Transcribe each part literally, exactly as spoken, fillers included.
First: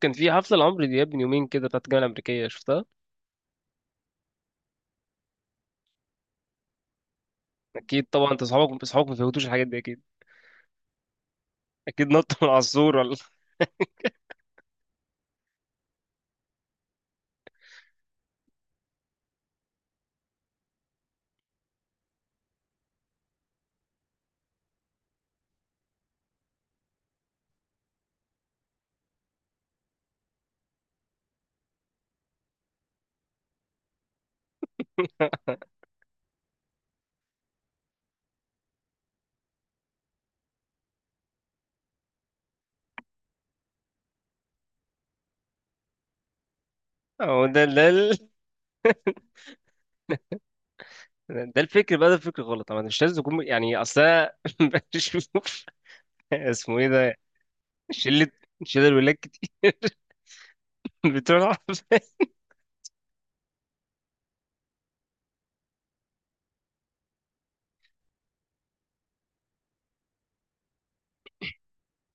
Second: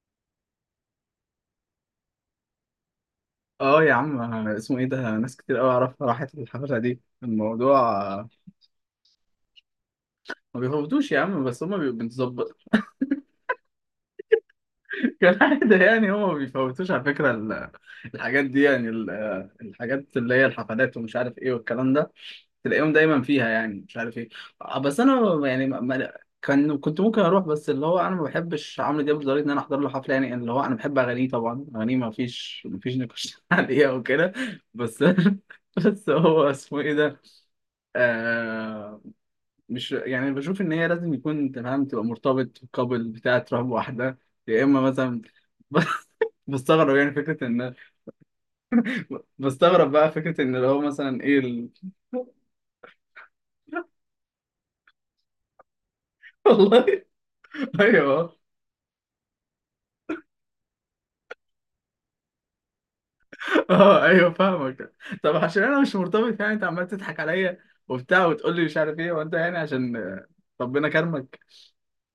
كان في حفله لعمرو دياب من يومين كده بتاعت الجامعه الامريكيه شفتها. اه يا عم اسمه ايه ده. ناس كتير قوي اعرفها راحت الحفله دي الموضوع. اكيد آه، طبعا، انت اصحابك اصحابك ما فهمتوش الحاجات دي اكيد. ما بيفوتوش يا عم، بس هما بيبقوا اكيد نط من بنتظبط. على السور ولا كالعاده يعني، هما ما بيفوتوش على فكره ال- الحاجات دي يعني ال- آه، الحاجات اللي هي الحفلات ومش عارف ايه والكلام ده، تلاقيهم دايما فيها يعني، مش عارف ايه. آه، بس انا يعني ما ما- كان كنت ممكن اروح، بس اللي هو انا ما بحبش عمرو دياب لدرجه ان انا احضر له حفله، يعني اللي هو انا بحب اغانيه طبعا، اغانيه ما فيش ما فيش نقاش عليها وكده. بس بس هو اسمه ايه ده. آه مش يعني، بشوف ان هي لازم يكون انت فاهم تبقى مرتبط قبل بتاع تروح بواحده، يا اما مثلا. بستغرب يعني هو فكره ده ان، ده ال- بستغرب بقى فكره ان لو مثلا ايه ده ال... الفكر بقى، ده الفكر غلط. انا مش لازم يكون، يعني، اصل أنا بشوف. اسمه ايه والله. ده؟ شله ايوه. شله الولاد كتير بتوع الحفلات. اه ايوه فاهمك. طب عشان انا مش مرتبط، يعني انت عمال تضحك عليا وبتاع وتقول لي مش عارف ايه، وانت يعني عشان آه، ربنا كرمك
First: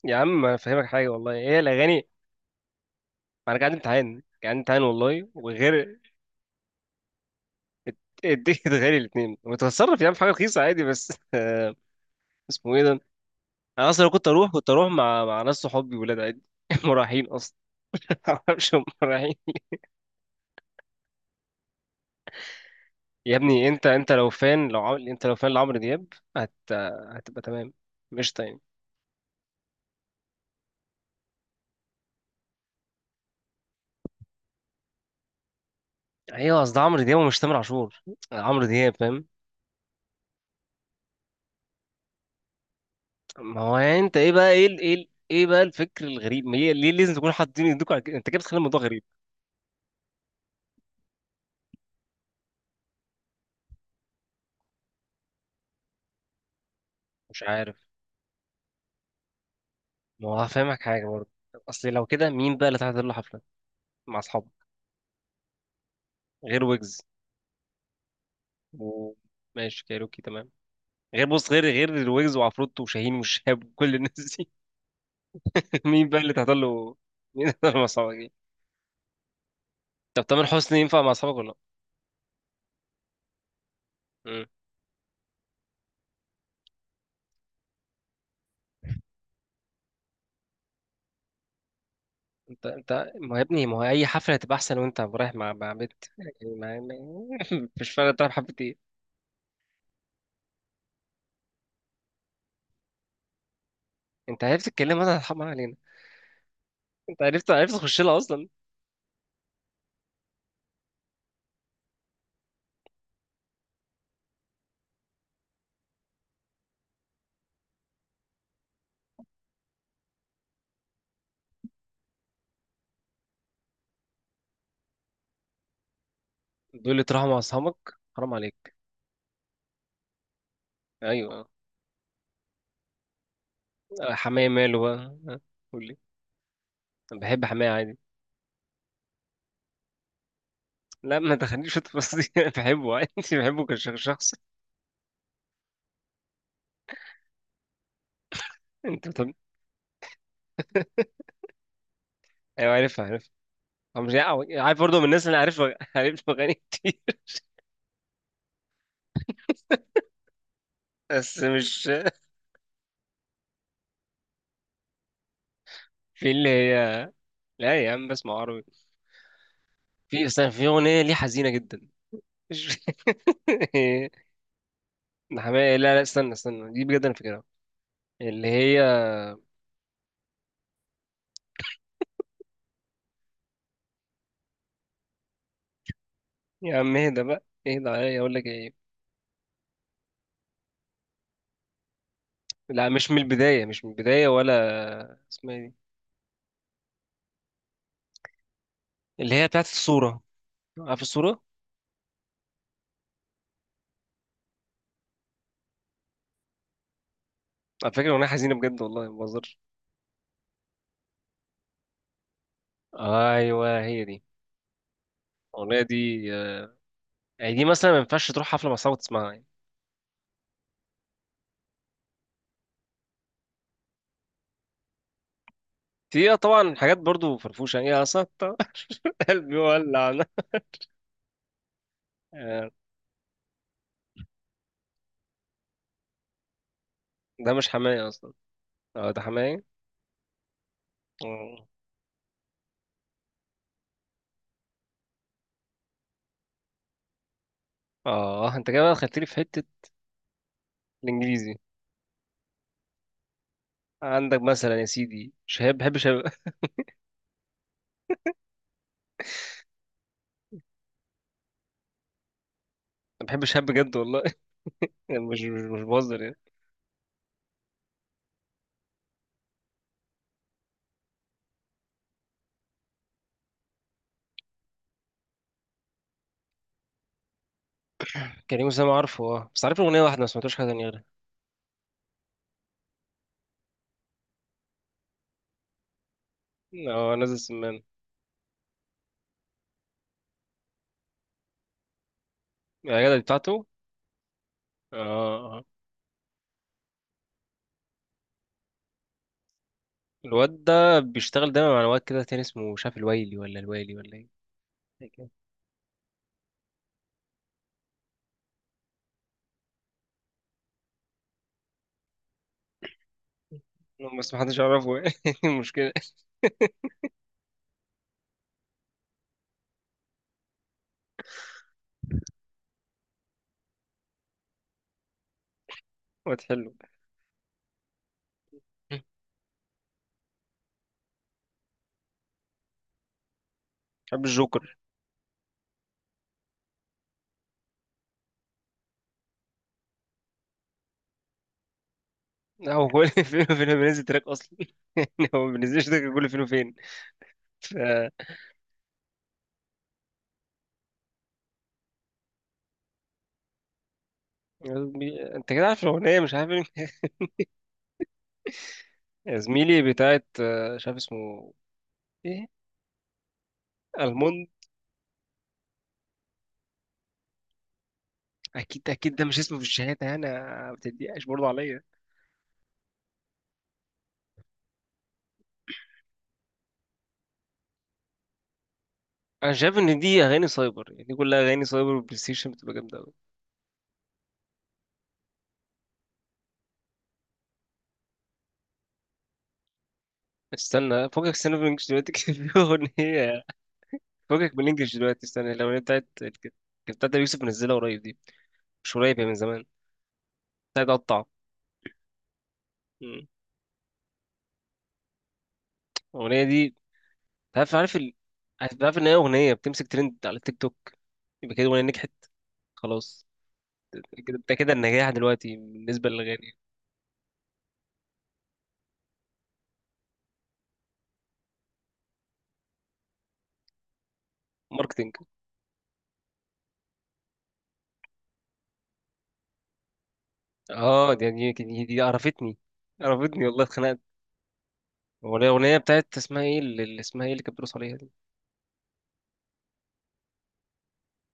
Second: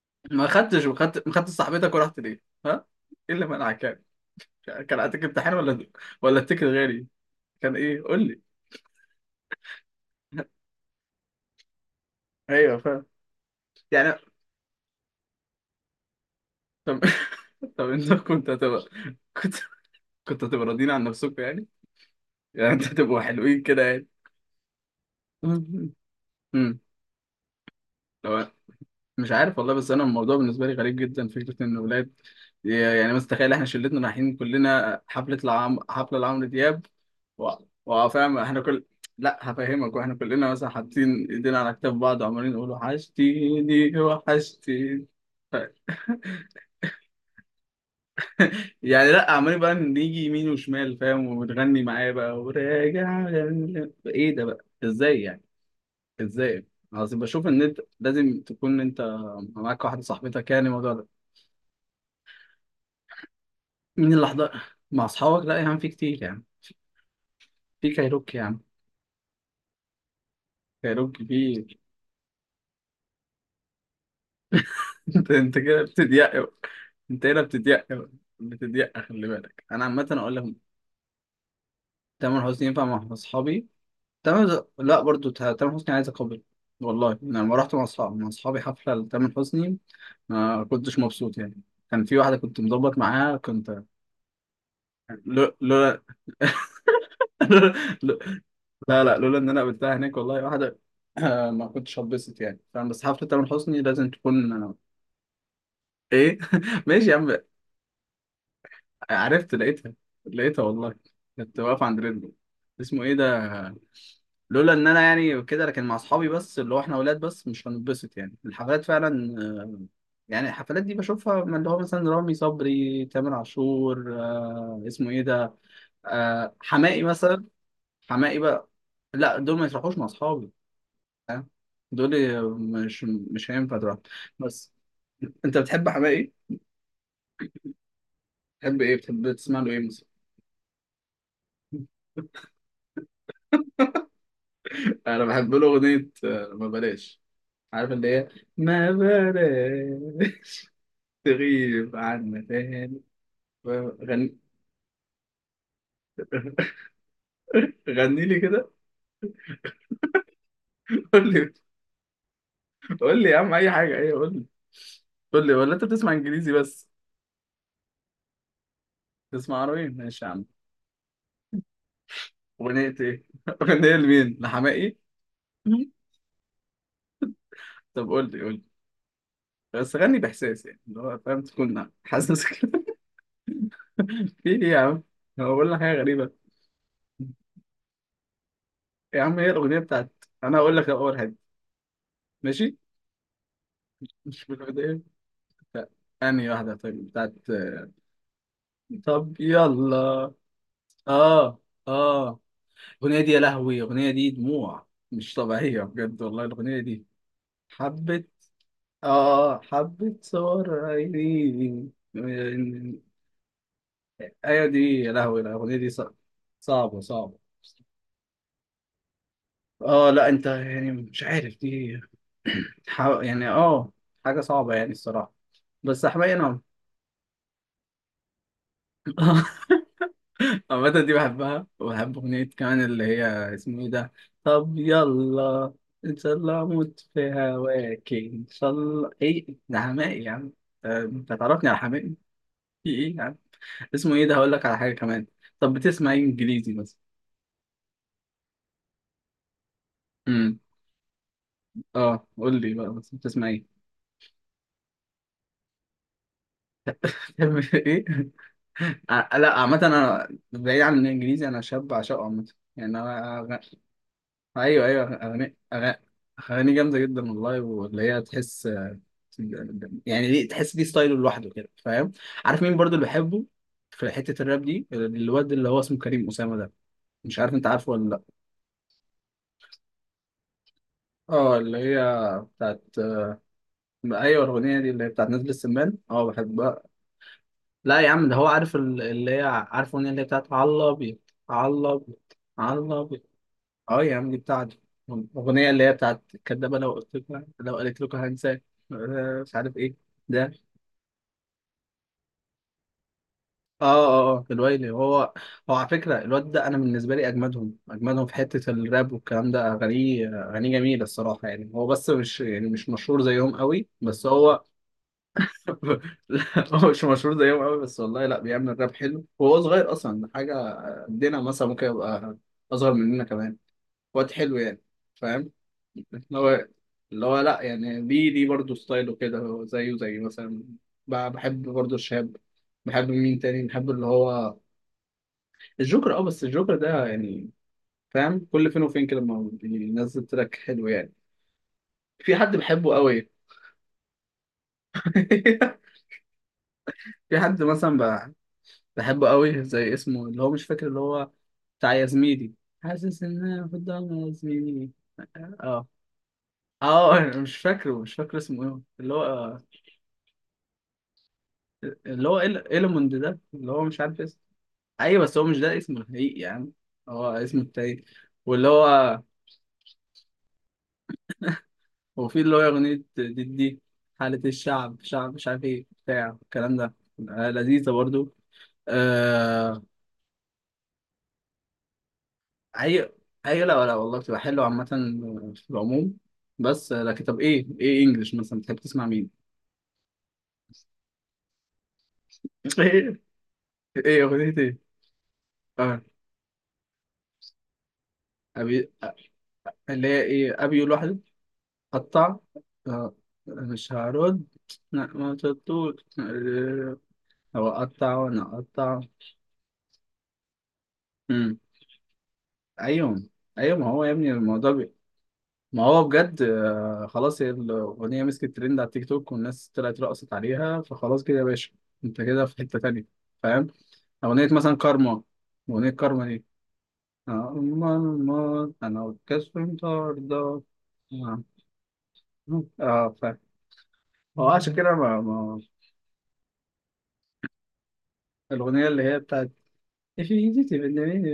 يا عم ما انا خدتش، فاهمك حاجه وخدت والله، ما خدتش هي صاحبتك الاغاني. ورحت ليه، ها؟ ايه اللي ما انا كان عندي منعك يعني؟ امتحان، كان عندي امتحان كان عليك والله، امتحان، ولا وغير، ولا التيكت غالي، كان ايه قول لي. التيكت غالي الاثنين. وتتصرف يا عم في حاجه رخيصه عادي، بس آه، اسمه ايوه ايه ده؟ فاهم انا اصلا لو يعني. كنت اروح كنت اروح مع مع ناس صحابي ولاد عادي طب مراهقين اصلا طب انت كنت معرفش هتبقى، هم مراهقين. كنت كنت هتبقى راضيين عن نفسكم يعني يعني انت هتبقوا يا حلوين ابني كده انت يعني؟ انت لو فان لو عمل انت لو فان لعمرو دياب هت امم هتبقى تمام، مش لو تاني. مش عارف والله، بس انا الموضوع بالنسبه لي غريب جدا، فكره ان ولاد يعني مثلا، تخيل احنا شلتنا رايحين كلنا حفله العم حفله لعمرو ايوه قصد دياب عمرو دياب ومش و- تامر عاشور. وفاهم احنا عمرو كل، دياب فاهم. لا هفهمك. واحنا كلنا مثلا حاطين ايدينا على كتاف بعض، وعمالين نقول ما هو يعني وحشتيني انت ايه بقى، ايه ال- ايه وحشتيني ال- ايه بقى الفكر الغريب؟ ما هي ليه لازم تكون حاطين ايديك على كده؟ انت كده بتخلي الموضوع غريب. يعني، لا عمالين بقى نيجي يمين وشمال فاهم، وبتغني معايا بقى وراجع، ايه ده بقى؟ ازاي يعني؟ ازاي؟ قصدي مش بشوف ان عارف. انت لازم تكون انت معاك واحده ما هو صاحبتك يعني، هفهمك الموضوع حاجه ده. برضه. اصل لو كده، مين بقى اللي هتحضر له حفله مين مع اللي اصحابك؟ حضر مع اصحابك؟ لا يا عم في كتير يعني. غير ويجز. في كايروكي يا عم، وماشي كايروكي تمام. كايروكي غير بص، غير في. غير الويجز وعفروتو وشاهين والشهاب وكل الناس دي انت انت كده مين بقى اللي بتضيق. تحصل له؟ انت هنا مين اللي تحصل مع بتضيق اصحابك دي؟ بتضيق خلي بالك انا عامه طب اقول تامر لك. حسني ينفع مع اصحابك ولا لا؟ تامر حسني ينفع مع اصحابي. مم. تامر، لا برضو، تا- تامر حسني عايز اقابل. والله انا لما رحت مع اصحابي مع اصحابي حفله لتامر حسني، ما كنتش مبسوط يعني. كان في واحدة كنت انت مظبط انت ما هو معاها، يا ابني، ما كنت هو اي حفله هتبقى احسن وانت رايح لو- مع مع بنت، لولا، يعني ما... ما... مش فارقه لو- تروح حفله ايه. لا لا لولا إن أنا قابلتها هناك والله، واحدة ما كنتش هتبسط يعني، فاهم. بس حفلة تامر حسني لازم انت تكون عرفت الكلام انا هرحم علينا. إيه. ماشي يا انت عم. عرفت عرفت تخش لها اصلا. عرفت لقيتها، لقيتها والله. كنت واقف عند رجله. اسمه إيه ده. لولا إن أنا يعني كده، لكن مع أصحابي بس، اللي هو إحنا ولاد بس، مش هنتبسط يعني الحفلات فعلا. آه، يعني الحفلات دي بشوفها من اللي هو مثلا رامي صبري، تامر عاشور، آه، اسمه إيه ده، آه بيقول حماقي لي تروح مع مثلا. اصحابك؟ حرام حماقي بقى. عليك. لا دول ما يروحوش مع اصحابي، فاهم؟ ايوه. دول مش مش هينفع تروح. آه، حماية بس ماله بقى، ها، انت قول بتحب لي. حماقي؟ انا بحب حماية عادي. بتحب ايه، بتحب تسمع له ايه مثلا؟ لا ما تخليش في التفاصيل انا بحبه عادي، بحبه كشخص. انا بحب له اغنيه آه، ما بلاش، عارف اللي هي ما انت بتقول- بلاش. تغيب عنا ايوه، تاني. عارفها عارفها. أو مش غني، يعني عارف برضه، من الناس اللي عارف عارف اغاني كتير. غني لي كده. قول بس لي، مش، قول لي يا عم اي حاجه، ايه قول لي. قول لي، ولا انت بتسمع في اللي انجليزي بس؟ هي، لا يا عم بسمع عربي. تسمع عربي، ماشي في، يا عم. استنى، في اغنيه ليه حزينه جدا، مش اغنيه ايه؟ اغنيه لمين، لحماقي؟ ده حماية، لا لا، استنى استنى دي بجد انا فاكرها، طب قول لي، اللي قول لي. هي. بس غني باحساس يعني، اللي هو فاهم تكون حاسس كده. في ايه يا عم؟ هو بقول لك حاجه غريبه يا عم اهدى بقى، اهدى عليا اقول لك ايه. يا عم، هي الاغنيه بتاعت، انا هقول لك اول حاجه، ماشي. لا، مش من البدايه، مش من البدايه، مش من الاغنيه، ولا اسمها إيه دي؟ لا. انهي واحده طيب، بتاعت؟ طب اللي هي بتاعت الصوره. يلا. عارف الصوره؟ اه اه. الاغنيه دي يا لهوي، الاغنيه دي دموع مش طبيعيه بجد والله، الاغنيه دي على فكره حبه. اغنيه حزينه بجد والله ما بهزرش. اه حبه، صور عيني. ايوه هي دي. ايوه دي، يا لهوي الاغنيه الاغنيه دي صع- دي آه، صعبه صعبه. يعني دي مثلا ما ينفعش تروح حفله مع صحابك تسمعها. اه لا انت يعني مش عارف دي، حا- يعني اه حاجة صعبة يعني الصراحة. بس في حماية اه انا. طبعا حاجات برضو فرفوشة، يعني إيه أصلا قلبي ولع أنا. عامة دي بحبها، وبحب أغنية آه، كمان اللي هي، اسمه ايه ده. طب يلا، ان شاء الله اموت في ده مش حماية هواك، أصلا. ان شاء الله أه ده ايه حماية. ده، حماقي يا عم. آه، انت آه تعرفني على حماقي؟ في ايه يا عم، اسمه ايه ده. هقول لك على حاجة كمان، طب بتسمع ايه انجليزي مثلا؟ آه، أنت كده بقى دخلتلي في حتة امم الإنجليزي. اه قول لي بقى، بس بتسمع ايه؟ عندك مثلا يا سيدي شهاب، بحب شهاب بتحب ايه؟ ع- لا عامة أنا بعيد عن الإنجليزي، أنا شاب عشقه عامة يعني، أنا بحب أنا شهاب أغ- بجد والله أيوه أيوه. يعني مش أغاني، مش مش أغاني بهزر يعني. أغاني جامدة جدا والله، واللي هي تحس يعني، ليه تحس، دي ستايله لوحده كده، فاهم. عارف مين برضو اللي بحبه في حتة الراب دي؟ الواد اللي هو اسمه كريم أسامة ده، مش عارف أنت عارفه ولا لأ. كريم أسامة عارفه. أه بس عارف له أغنية واحدة، ما سمعتوش حاجة تانية غيرها. أه اللي هي بتاعت، أيوه الأغنية دي اللي هي بتاعت نازل السمان، أه بحبها. أه نازل سمان. لا يا عم ده هو عارف ال- اللي هي، عارف الأغنية اللي هي بتاعت على الأبيض، على يا جدع الأبيض. دي بتاعته. اه يا عم دي بتاعته، أه، آه، آه. الأغنية اللي هي بتاعت كدابة، لو قلت لكم، لو قالت لكم هنساك، آه، مش عارف ايه ده. الواد ده بيشتغل دايما مع واد كده تاني اسمه مش عارف، الويلي ولا اه الويلي ولا إيه. اه اه الويلي هو هو على فكرة الواد ده، أنا بالنسبة لي أجمدهم أجمدهم في حتة الراب والكلام ده، أغانيه أغانيه جميلة الصراحة يعني، هو بس مش يعني مش مشهور زيهم قوي، بس بس محدش هو. يعرفه المشكلة. لا، هو مش مشهور زيهم قوي بس والله، لا بيعمل راب حلو، وهو صغير أصلا ده، حاجة قدنا مثلا ممكن يبقى أصغر مننا كمان. واد حلو يعني، فاهم. ما اللي هو تحله. اللي هو لا يعني، دي دي برضه ستايله كده، هو زيه زي مثلا، ب- بحب برضه الشاب، بحب مين تاني، بحب اللي بحب هو الجوكر. الجوكر. اه بس الجوكر ده يعني، فاهم كل فين وفين كده لما بينزل تراك حلو يعني. في حد هو بحبه كل قوي. فين وفين بينزل تراك اصلا يعني هو ما بينزلش تراك كل فين وفين. في حد ف، مثلا ب- بحبه قوي، زي اسمه اللي هو، مش فاكر اللي هو بتاع يا زميلي، حاسس ان انا في الضلمه يا زميلي. بي- انت كده عارف اه الاغنيه، مش عارف إيه؟ اه، مش فاكره، مش فاكر اسمه ايه اللي هو يا آه، زميلي بتاعت آه، مش عارف اسمه اللي هو ايه. إل... إلموند ده، اللي هو مش عارف اسمه. الموند. ايوه بس هو مش ده اسمه الحقيقي يعني، هو اسمه التاني واللي اكيد اكيد هو. ده مش اسمه في الشهاده، انا ما بتضايقش برضه عليا. وفي اللي هو اغنية دي دي حالة الشعب، شعب مش عارف ايه بتاع الكلام ده، آه لذيذة برضو. انا شايف آه... ان دي اغاني سايبر، يعني دي كلها اغاني سايبر، والبلاي ستيشن بتبقى جامده اي قوي. اي، لا لا والله بتبقى حلوة عامة في العموم. بس آه، لكن طب ايه ايه انجلش مثلا بتحب تسمع مين؟ استنى فوقك، استنى بالانجلش دلوقتي كان في ايه اغنيه. ايه اغنية فوقك ايه؟ بالانجلش دلوقتي، استنى، الاغنيه اه بتاعت، كانت بتاعت أبي يوسف، منزلها قريب دي. أبي... مش آه، قريب، هي من زمان. اللي هي ايه، ابي بتاعت لوحده؟ قطع. قطع، آه، مم. مش هرد، لا ما شطوش. الأغنية دي، هو عارف عارف ال... قطع وانا عارف عارف قطع. ان هي اغنيه بتمسك ترند على التيك توك، يبقى مم. كده الاغنيه نجحت ايوه خلاص. ايوه، ما هو يا ابني كده، ده الموضوع كده بي... النجاح دلوقتي ما هو بالنسبه بجد للاغاني. آه، خلاص هي الاغنيه مسكت ترند على التيك توك، والناس طلعت رقصت عليها، فخلاص كده يا باشا، انت كده في حته تانيه فاهم. اغنيه مثلا ماركتينج. كارما، اغنيه كارما دي، آه، أما الموت انا والكسف مطاردة. اه دي اه دي, دي, دي عرفتني. آه، فاهم. عرفتني والله، اتخنقت. هو عشان كده ما... هو ما... الاغنيه بتاعت، اسمها ايه اللي اللي اسمها ايه اللي كانت بترقص عليها دي؟ الأغنية اللي هي بتاعت Definitive بالنهاية-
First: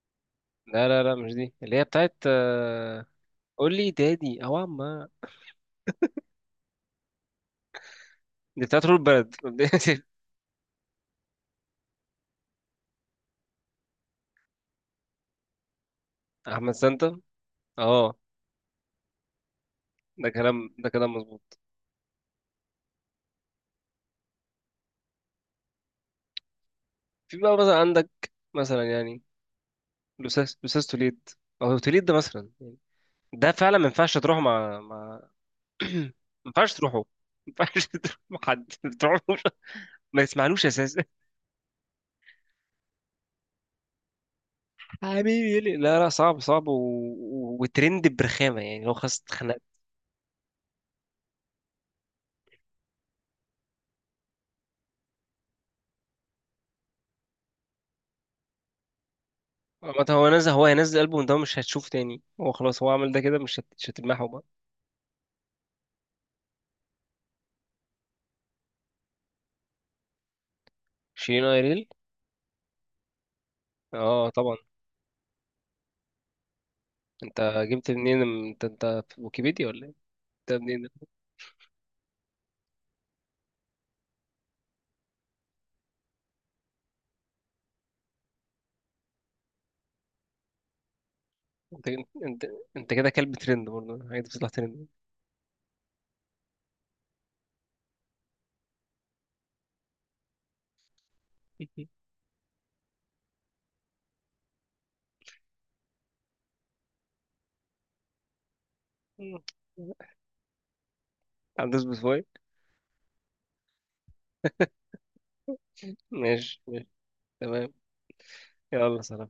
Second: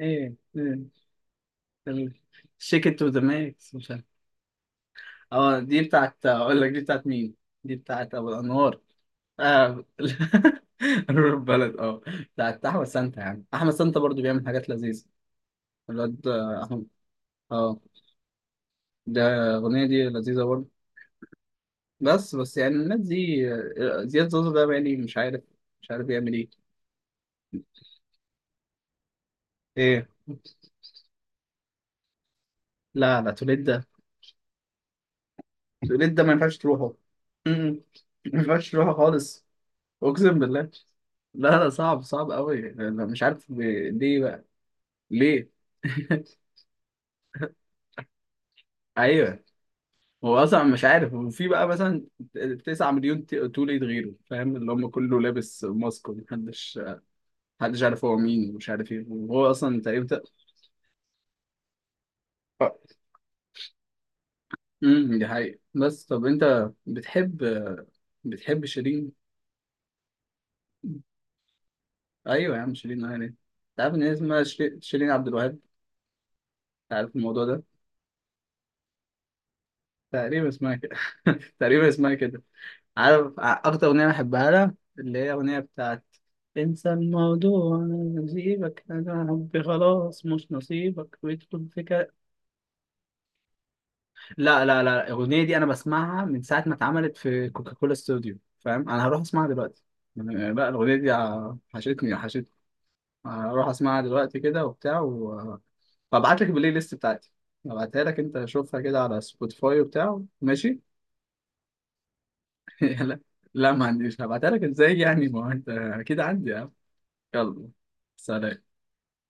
ايه إيه. لا لا لا مش دي، اللي هي بتاعت shake it آه، to the max، قول مش لي عارف. دادي او عما. اه دي بتاعت، اقول لك دي بتاعت مين، دي بتاعت ابو دي الانوار. بتاعت رول بلد اه نور البلد، اه بتاعت احمد سانتا، يعني احمد سانتا برضو بيعمل حاجات لذيذة الواد، آه، احمد احمد. سانتا. اه اه، ده الاغنية دي ده لذيذة برضو. كلام ده كلام مظبوط. بس بس يعني الناس دي آه، زياد زوزو ده يعني، مش عارف مش عارف بيعمل ايه. في بقى مثلا عندك، مثلا يعني، ايه لوساس لوساس توليد، او توليد ده مثلا يعني. لا لا، ده توليد فعلا ده ما ينفعش تروحه مع مع توليد ما ده ما ينفعش ينفعش تروحه. تروحه. ما م- م. ينفعش تروح ما مع ينفعش حد. تروحه تروحوش خالص، ما اقسم تسمعلوش بالله. اساسا. لا لا صعب صعب قوي، أنا مش عارف ليه بقى، ليه. حبيبي يلي، لا لا، صعب صعب و... و- وترند برخامه، يعني هو خلاص ايوه، اتخنقت. هو اصلا مش عارف. وفي بقى مثلا تسع مليون ت- توليد غيره، فاهم، اللي هم كله لابس ماسك، ومحدش محدش عارف هو مين، ومش عارف ايه، وهو اصلا ما تقريبا ت- هو نزل، هو هينزل البوم ده مش هتشوف تاني، هو خلاص هو عمل ده كده، مش هت... مش هتلمحه بقى. امم دي حقيقة. بس طب انت بتحب بتحب شيرين؟ شيرين ايريل. ايوه يا عم شيرين، يعني انت عارف ان هي اه اسمها طبعا. شيرين، شيرين عبد الوهاب؟ انت عارف انت الموضوع ده؟ جبت منين، انت انت في ويكيبيديا ولا ايه؟ تقريبا انت اسمها منين؟ كده. تقريبا اسمها كده. عارف ع- اكتر اغنيه بحبها لها اللي هي، اغنيه بتاعت انسى الموضوع أنا نسيبك، انا حبي خلاص مش نصيبك، ويدخل في انت كده. انت انت كده كلب ترند برضه، حاجه بتطلع لا لا ترند لا الاغنيه دي انا بسمعها من ساعه ما اتعملت في كوكاكولا استوديو، فاهم. انا هروح اسمعها دلوقتي يعني. لا الاغنيه دي ع- حشتني حشتني. هروح اسمعها دلوقتي كده وبتاع و... وابعت لك البلاي ليست بتاعتي، هبعتها لك، انت شوفها كده على سبوتيفاي وبتاع، ماشي. هتدوس بفوي. لا لا ما عنديش، هبعتها لك ازاي يعني، ما هو انت اكيد عندي. ماشي ماشي. يلا، تمام. سلام. يلا سلام.